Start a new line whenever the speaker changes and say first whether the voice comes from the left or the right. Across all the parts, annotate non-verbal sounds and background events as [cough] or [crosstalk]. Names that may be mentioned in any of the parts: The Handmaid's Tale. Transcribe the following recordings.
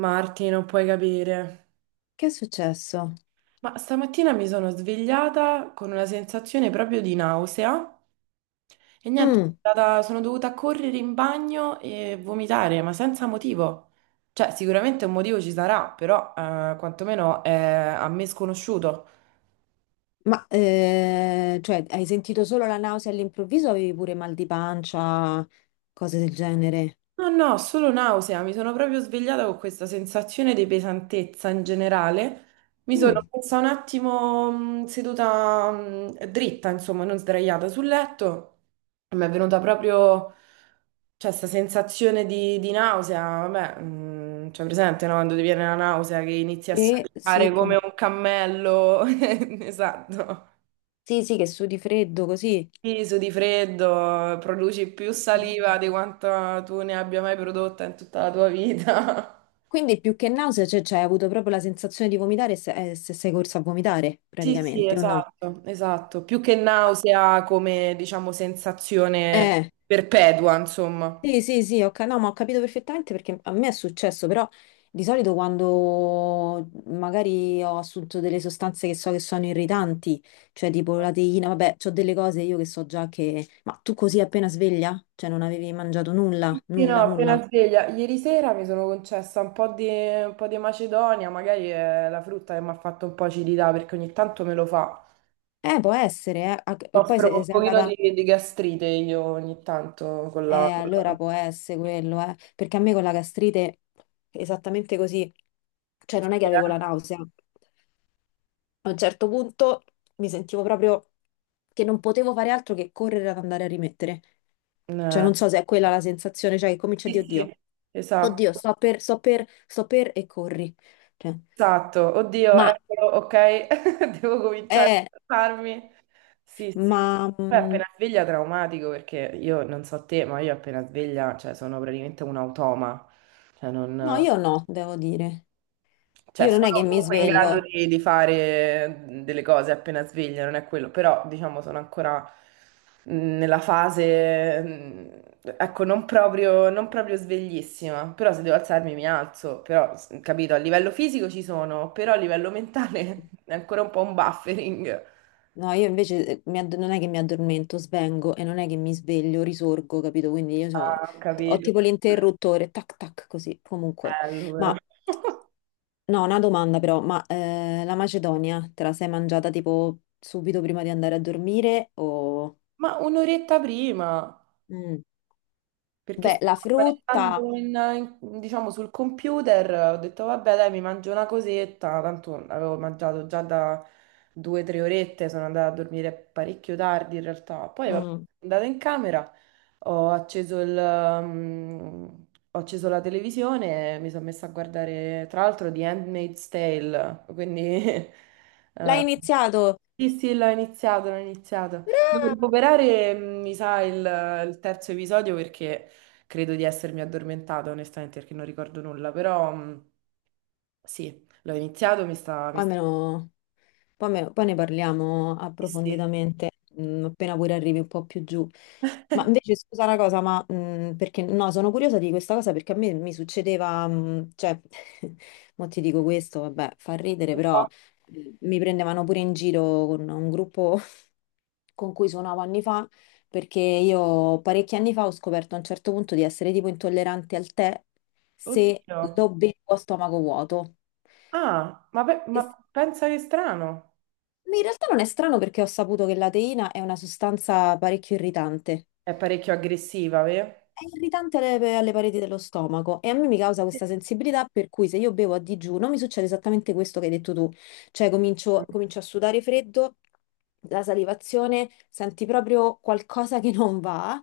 right: Marti, non puoi capire.
left: Che è successo?
right: Ma stamattina mi sono svegliata con una sensazione proprio di nausea e niente,
left: Mm,
right: sono dovuta correre in bagno e vomitare, ma senza motivo. Cioè, sicuramente un motivo ci sarà, però quantomeno è a me sconosciuto.
left: ma hai sentito solo la nausea all'improvviso o avevi pure mal di pancia, cose del genere?
right: No, no, solo nausea, mi sono proprio svegliata con questa sensazione di pesantezza in generale. Mi sono
left: Mm.
right: messa un attimo seduta dritta, insomma, non sdraiata sul letto. Mi è venuta proprio, cioè, questa sensazione di nausea, vabbè, cioè, presente, no? Quando ti viene la nausea che inizi a
left: E sì,
right: saltare come
left: come...
right: un cammello, [laughs] esatto,
left: Sì, sì, che sudi freddo così.
right: Iso di freddo, produci più
left: No.
right: saliva di quanto tu ne abbia mai prodotta in tutta la tua vita. [laughs]
left: Quindi più che nausea, cioè, hai avuto proprio la sensazione di vomitare se sei corsa a vomitare,
right: Sì, sì,
left: praticamente, o no?
right: esatto, esatto, più che
left: Ma-
right: nausea come, diciamo, sensazione
left: Eh,
right: perpetua, insomma.
left: Sì, sì, sì, ok, no, ma ho capito perfettamente perché a me è successo, però di solito quando magari ho assunto delle sostanze che so che sono irritanti, cioè tipo la teina, vabbè, ho delle cose io che so già che... Ma tu così appena sveglia? Cioè non avevi mangiato nulla,
right: Sì, no,
left: nulla, nulla?
right: appena sveglia. Ieri sera mi sono concessa un po' di macedonia, magari è la frutta che mi ha fatto un po' acidità perché ogni tanto me lo fa.
left: Può essere, eh. Ah, e poi
right: Soffro
left: se
right: un
left: sei
right: pochino
left: andata...
right: di gastrite io ogni tanto con la, con la
left: Allora può essere quello, eh. Perché a me con la gastrite, esattamente così, cioè non è che
right: fruttiera.
left: avevo la nausea. A un certo punto mi sentivo proprio che non potevo fare altro che correre ad andare a rimettere. Cioè,
right: Eh,
left: non so se è quella la sensazione, cioè che comincia a
right: Sì,
left: dire, oddio,
right: sì,
left: oddio,
right: esatto,
left: sto per, e corri. Cioè,
right: esatto. Oddio,
left: ma
right: eccolo, ok, [laughs] devo cominciare
left: è,
right: a farmi. Sì, sì.
left: ma
right: Poi appena sveglia traumatico perché io non so te, ma io appena sveglia, cioè sono praticamente un automa. Cioè
left: no,
right: non...
left: io no, devo dire.
right: Cioè,
left: Io non è
right: sono
left: che mi
right: comunque in grado
left: sveglio.
right: di fare delle cose appena sveglia, non è quello, però diciamo sono ancora nella fase, ecco, non proprio, non proprio sveglissima, però se devo alzarmi mi alzo, però, capito, a livello fisico ci sono, però a livello mentale [laughs] è ancora un po' un buffering.
left: No, io invece mi add- non è che mi addormento, svengo, e non è che mi sveglio, risorgo, capito? Quindi io so-
right: Ah, ho
left: ho
right: capito,
left: tipo l'interruttore, tac tac, così, comunque.
right: bello però.
left: Ma
right: [laughs]
left: no, una domanda però, ma la Macedonia te la sei mangiata tipo subito prima di andare a dormire o...
right: Ma un'oretta prima.
left: Mm.
right: Perché
left: Beh, la
right: stavo
left: frutta,
right: spanettando diciamo, sul computer, ho detto vabbè dai mi mangio una cosetta, tanto avevo mangiato già da due o tre orette, sono andata a dormire parecchio tardi in realtà, poi vabbè,
left: mm.
right: sono andata in camera, ho acceso il, mm, ho acceso la televisione e mi sono messa a guardare tra l'altro The Handmaid's Tale, quindi [laughs]
left: L'hai iniziato,
right: Sì, sì, l'ho iniziato, l'ho iniziato. Devo
left: brava!
right: recuperare, mi sa, il terzo episodio perché credo di essermi addormentata, onestamente, perché non ricordo nulla, però sì, l'ho iniziato, mi sta... Mi
left: Ma
right: sta...
left: almeno... Poi, me- poi ne parliamo
right: Sì, sì.
left: approfonditamente, mm, appena pure arrivi un po' più giù. Ma invece, scusa una cosa, ma perché no, sono curiosa di questa cosa perché a me mi succedeva, mm, cioè, [laughs] mo ti dico questo, vabbè, fa ridere,
right: Un
left: però
right: po'.
left: mi prendevano pure in giro con un gruppo [laughs] con cui suonavo anni fa, perché io parecchi anni fa ho scoperto a un certo punto di essere tipo intollerante al tè se
right: Oddio.
left: lo bevo a stomaco vuoto.
right: Ah, ma pensa che strano.
left: In realtà non è strano perché ho saputo che la teina è una sostanza parecchio irritante.
right: È parecchio aggressiva, vero?
left: È irritante alle pareti dello stomaco, e a me mi causa questa sensibilità per cui se io bevo a digiuno mi succede esattamente questo che hai detto tu, cioè comincio a sudare freddo, la salivazione, senti proprio qualcosa che non va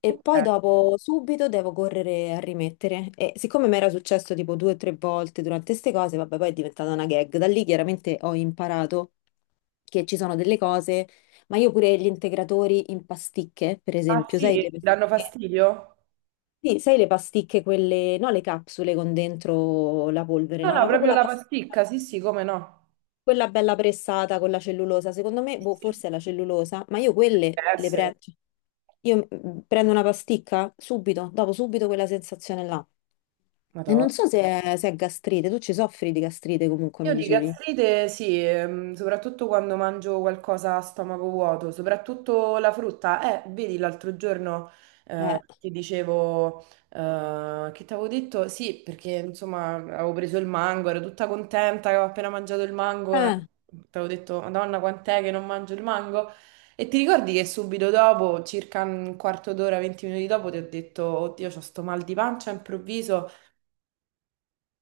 left: e poi
right: Ok.
left: dopo subito devo correre a rimettere. E siccome mi era successo tipo due o tre volte durante queste cose, vabbè, poi è diventata una gag. Da lì chiaramente ho imparato che ci sono delle cose, ma io pure gli integratori in pasticche, per
right: Ah
left: esempio,
right: sì,
left: sai le
right: ti
left: pasticche?
right: danno fastidio?
left: Sì, sai le pasticche, quelle, no, le capsule con dentro la polvere,
right: No,
left: no,
right: no,
left: ma proprio
right: proprio
left: la
right: la
left: pasticca,
right: pasticca, sì, sì, come no.
left: quella bella pressata con la cellulosa. Secondo me,
right: Sì,
left: boh,
right: sì.
left: forse è la cellulosa, ma io quelle
right: Deve
left: le
right: essere.
left: prendo. Io prendo una pasticca, subito dopo subito quella sensazione là. E
right: Madonna.
left: non so se è gastrite, tu ci soffri di gastrite comunque, mi
right: Io di
left: dicevi.
right: gastrite sì, soprattutto quando mangio qualcosa a stomaco vuoto, soprattutto la frutta. Vedi l'altro giorno
left: Eh,
right: ti dicevo, che ti avevo detto? Sì, perché insomma avevo preso il mango, ero tutta contenta che avevo appena mangiato il mango,
left: eh,
right: ti avevo detto, Madonna, quant'è che non mangio il mango? E ti ricordi che subito dopo, circa un quarto d'ora, 20 minuti dopo, ti ho detto, oddio, c'ho sto mal di pancia improvviso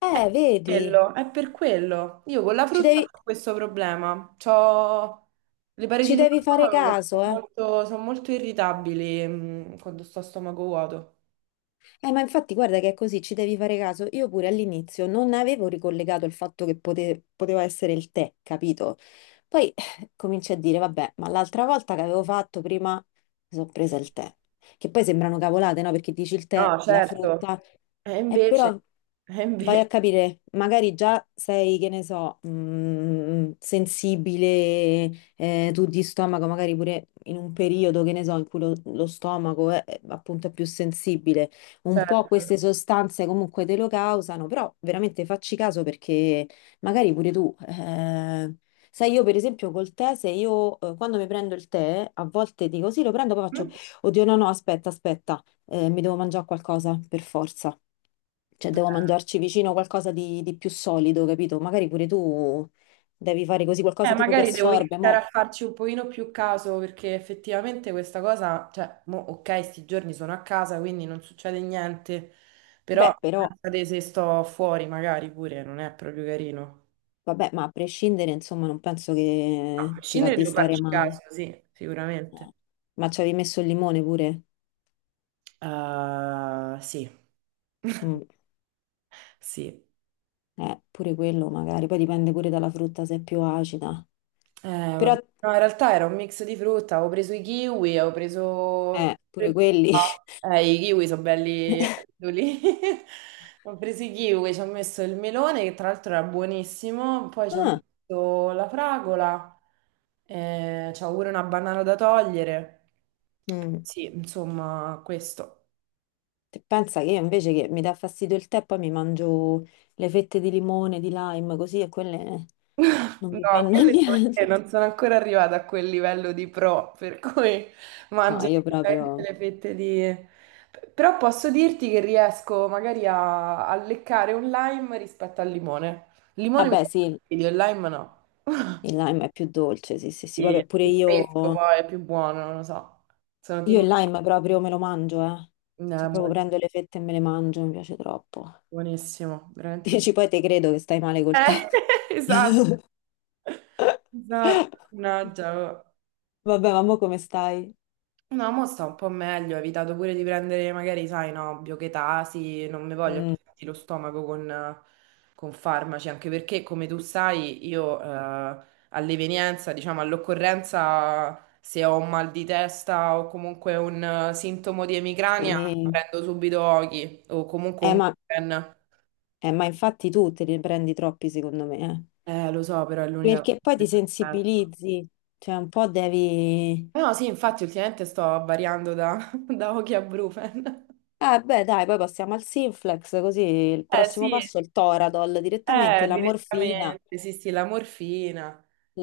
left: eh, vedi,
right: quello, è per quello. Io con la
left: ci
right: frutta
left: devi,
right: ho questo problema. C'ho le pareti
left: ci
right: dello
left: devi fare
right: stomaco che
left: caso, eh.
right: sono molto irritabili, quando sto a stomaco vuoto.
left: Ma infatti guarda che è così, ci devi fare caso. Io pure all'inizio non avevo ricollegato il fatto che pote- poteva essere il tè, capito? Poi cominci a dire, vabbè, ma l'altra volta che avevo fatto prima mi sono presa il tè. Che poi sembrano cavolate, no? Perché dici il tè,
right: No,
left: la
right: certo.
left: frutta,
right: E
left: e
right: invece,
left: però
right: e
left: vai a
right: invece,
left: capire, magari già sei, che ne so, sensibile, tu di stomaco, magari pure in un periodo, che ne so, in cui lo stomaco è appunto è più sensibile, un po'
right: certo.
left: queste sostanze comunque te lo causano, però veramente facci caso, perché magari pure tu, sai, io per esempio col tè, se io quando mi prendo il tè, a volte dico sì, lo prendo, poi faccio,
right: Mm?
left: oddio, no, no, aspetta, aspetta, mi devo mangiare qualcosa per forza. Cioè, devo mangiarci vicino qualcosa di più solido, capito? Magari pure tu devi fare così, qualcosa tipo che
right: Magari devo
left: assorbe.
right: iniziare a
left: Mo...
right: farci un pochino più caso perché effettivamente questa cosa, cioè, mo, ok, sti giorni sono a casa, quindi non succede niente, però
left: Beh, però,
right: pensate se sto fuori magari pure non è proprio carino.
left: vabbè, ma a prescindere, insomma, non penso
right: A
left: che ti va
right: prescindere
left: di
right: devo
left: stare
right: farci
left: male.
right: caso, sì, sicuramente.
left: Ma ci avevi messo il limone pure?
right: Sì, [laughs]
left: Mm.
right: sì.
left: Pure quello magari, poi dipende pure dalla frutta se è più acida. Però,
right: Vabbè. No, in realtà era un mix di frutta, avevo preso i kiwi, avevo preso...
left: pure quelli. [laughs]
right: I kiwi sono belli lì. [laughs] Ho preso i kiwi, ci ho messo il melone, che tra l'altro era buonissimo, poi ci ho
left: Ah,
right: messo la fragola, c'ho pure una banana da togliere.
left: mm.
right: Sì, insomma, questo.
left: Te pensa che io invece, che mi dà fastidio il tè, poi mi mangio le fette di limone, di lime, così, e quelle non
right: No,
left: mi fanno [laughs]
right: quelle devo dire,
left: niente.
right: non sono ancora arrivata a quel livello di pro, per cui
left: No,
right: mangio
left: io
right: direttamente
left: proprio...
right: le fette di... Però posso dirti che riesco magari a leccare un lime rispetto al limone. Il limone mi
left: Vabbè,
right: dà
left: sì,
right: fastidio, il lime no.
left: il
right: [laughs]
left: lime è più dolce, sì, sì, sì,
right: Sì, è
left: vabbè, pure
right: più fresco
left: io...
right: poi, è più buono, non lo so. Sono
left: Io
right: team...
left: il lime proprio me lo mangio, eh.
right: No, è
left: Cioè proprio prendo le fette e me le mangio, mi piace troppo.
right: buonissimo, veramente buono.
left: Dici, poi te credo che stai male col te.
right: Eh, [laughs] esatto,
left: [laughs]
right: esatto, mannaggia. Oh.
left: Vabbè, ma mo come stai?
right: No, mo sta un po' meglio, ho evitato pure di prendere magari, sai, no, biochetasi, non mi voglio più
left: Mm,
right: sentire lo stomaco con farmaci, anche perché, come tu sai, io all'evenienza, diciamo, all'occorrenza, se ho un mal di testa o comunque un sintomo di emicrania,
left: sì.
right: prendo subito Oki o comunque
left: Eh,
right: un
left: ma,
right: Bupen.
left: ma infatti tu te ne prendi troppi, secondo me, eh.
right: Lo so, però è l'unica cosa
left: Perché
right: che
left: poi
right: mi
left: ti
right: aspetto.
left: sensibilizzi, cioè un po' devi...
right: No, sì, infatti ultimamente sto variando da, [laughs] da Oki a Brufen.
left: Ah, beh, dai, poi passiamo al Sinflex, così il
right: Eh
left: prossimo
right: sì.
left: passo è il Toradol, direttamente la morfina,
right: Direttamente, sì, sì, la morfina.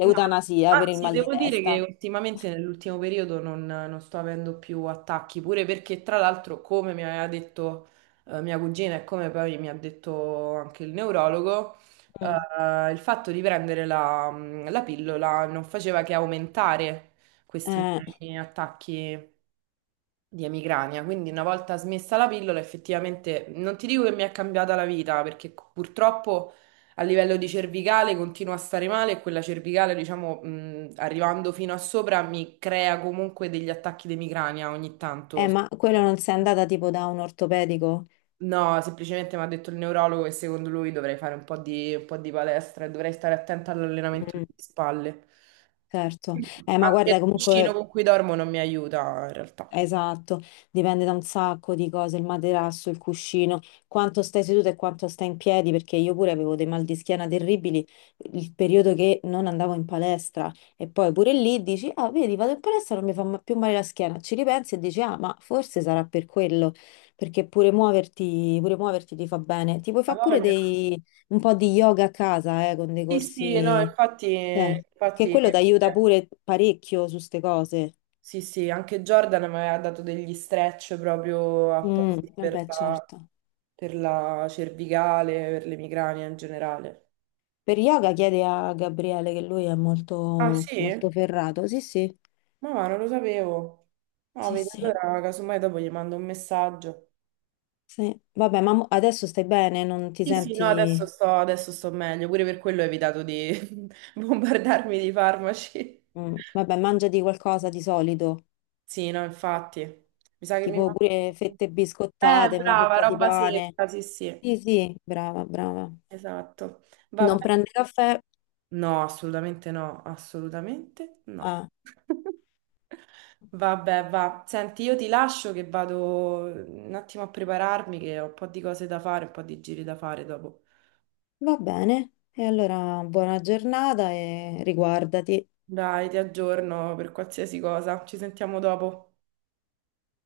right: No,
left: per il
right: anzi,
left: mal di
right: devo dire
left: testa.
right: che ultimamente, nell'ultimo periodo, non sto avendo più attacchi, pure perché, tra l'altro, come mi aveva detto mia cugina e come poi mi ha detto anche il neurologo,
left: Mm.
right: il fatto di prendere la pillola non faceva che aumentare questi
left: Eh,
right: miei attacchi di emicrania. Quindi una volta smessa la pillola, effettivamente non ti dico che mi è cambiata la vita, perché purtroppo a livello di cervicale continuo a stare male e quella cervicale, diciamo, arrivando fino a sopra mi crea comunque degli attacchi di emicrania ogni tanto.
left: eh, ma quello non sei andata tipo da un ortopedico?
right: No, semplicemente mi ha detto il neurologo che secondo lui dovrei fare un po' di palestra e dovrei stare attenta all'allenamento
left: Mm,
right: delle spalle.
left: certo. Ma
right: Anche il
left: guarda,
right: cuscino
left: comunque
right: con cui dormo non mi aiuta in realtà.
left: esatto, dipende da un sacco di cose, il materasso, il cuscino, quanto stai seduto e quanto stai in piedi, perché io pure avevo dei mal di schiena terribili il periodo che non andavo in palestra, e poi pure lì dici, ah, vedi, vado in palestra, non mi fa ma- più male la schiena, ci ripensi e dici, ah, ma forse sarà per quello, perché pure muoverti ti fa bene. Ti puoi
right: Ha
left: fare pure
right: voglia.
left: dei, un po' di yoga a casa, con dei
right: Sì, sì, no,
left: corsi,
right: infatti,
left: eh, che
right: infatti,
left: quello ti aiuta pure parecchio su ste cose.
right: sì, sì, anche Jordan mi aveva dato degli stretch proprio
left: Mm,
right: apposta per
left: vabbè,
right: la,
left: certo.
right: per la cervicale, per le migranie in generale.
left: Per yoga chiede a Gabriele che lui è
right: Ah,
left: molto, molto
right: sì?
left: ferrato. Sì, sì.
right: Ma va, non lo sapevo. No,
left: Sì,
right: vedi,
left: sì.
right: allora casomai dopo gli mando un messaggio.
left: Sì. Vabbè, ma mo- adesso stai bene, non ti
right: Sì, sì, no, adesso
left: senti...
right: sto, meglio, pure per quello ho evitato di [laughs] bombardarmi di farmaci.
left: Mm. Vabbè, mangiati qualcosa di solito,
right: Sì, no, infatti. Mi sa che mi
left: tipo pure
right: mangio...
left: fette biscottate, una
right: Brava,
left: fetta di
right: roba
left: pane.
right: secca, sì, sì.
left: Sì, sì, brava, brava.
right: Esatto. Vabbè.
left: Non prende caffè?
right: No, assolutamente no, assolutamente no.
left: Ah,
right: [laughs] Vabbè, va. Senti, io ti lascio che vado un attimo a prepararmi, che ho un po' di cose da fare, un po' di giri da fare dopo.
left: va bene. E allora buona giornata e riguardati.
right: Dai, ti aggiorno per qualsiasi cosa. Ci sentiamo dopo.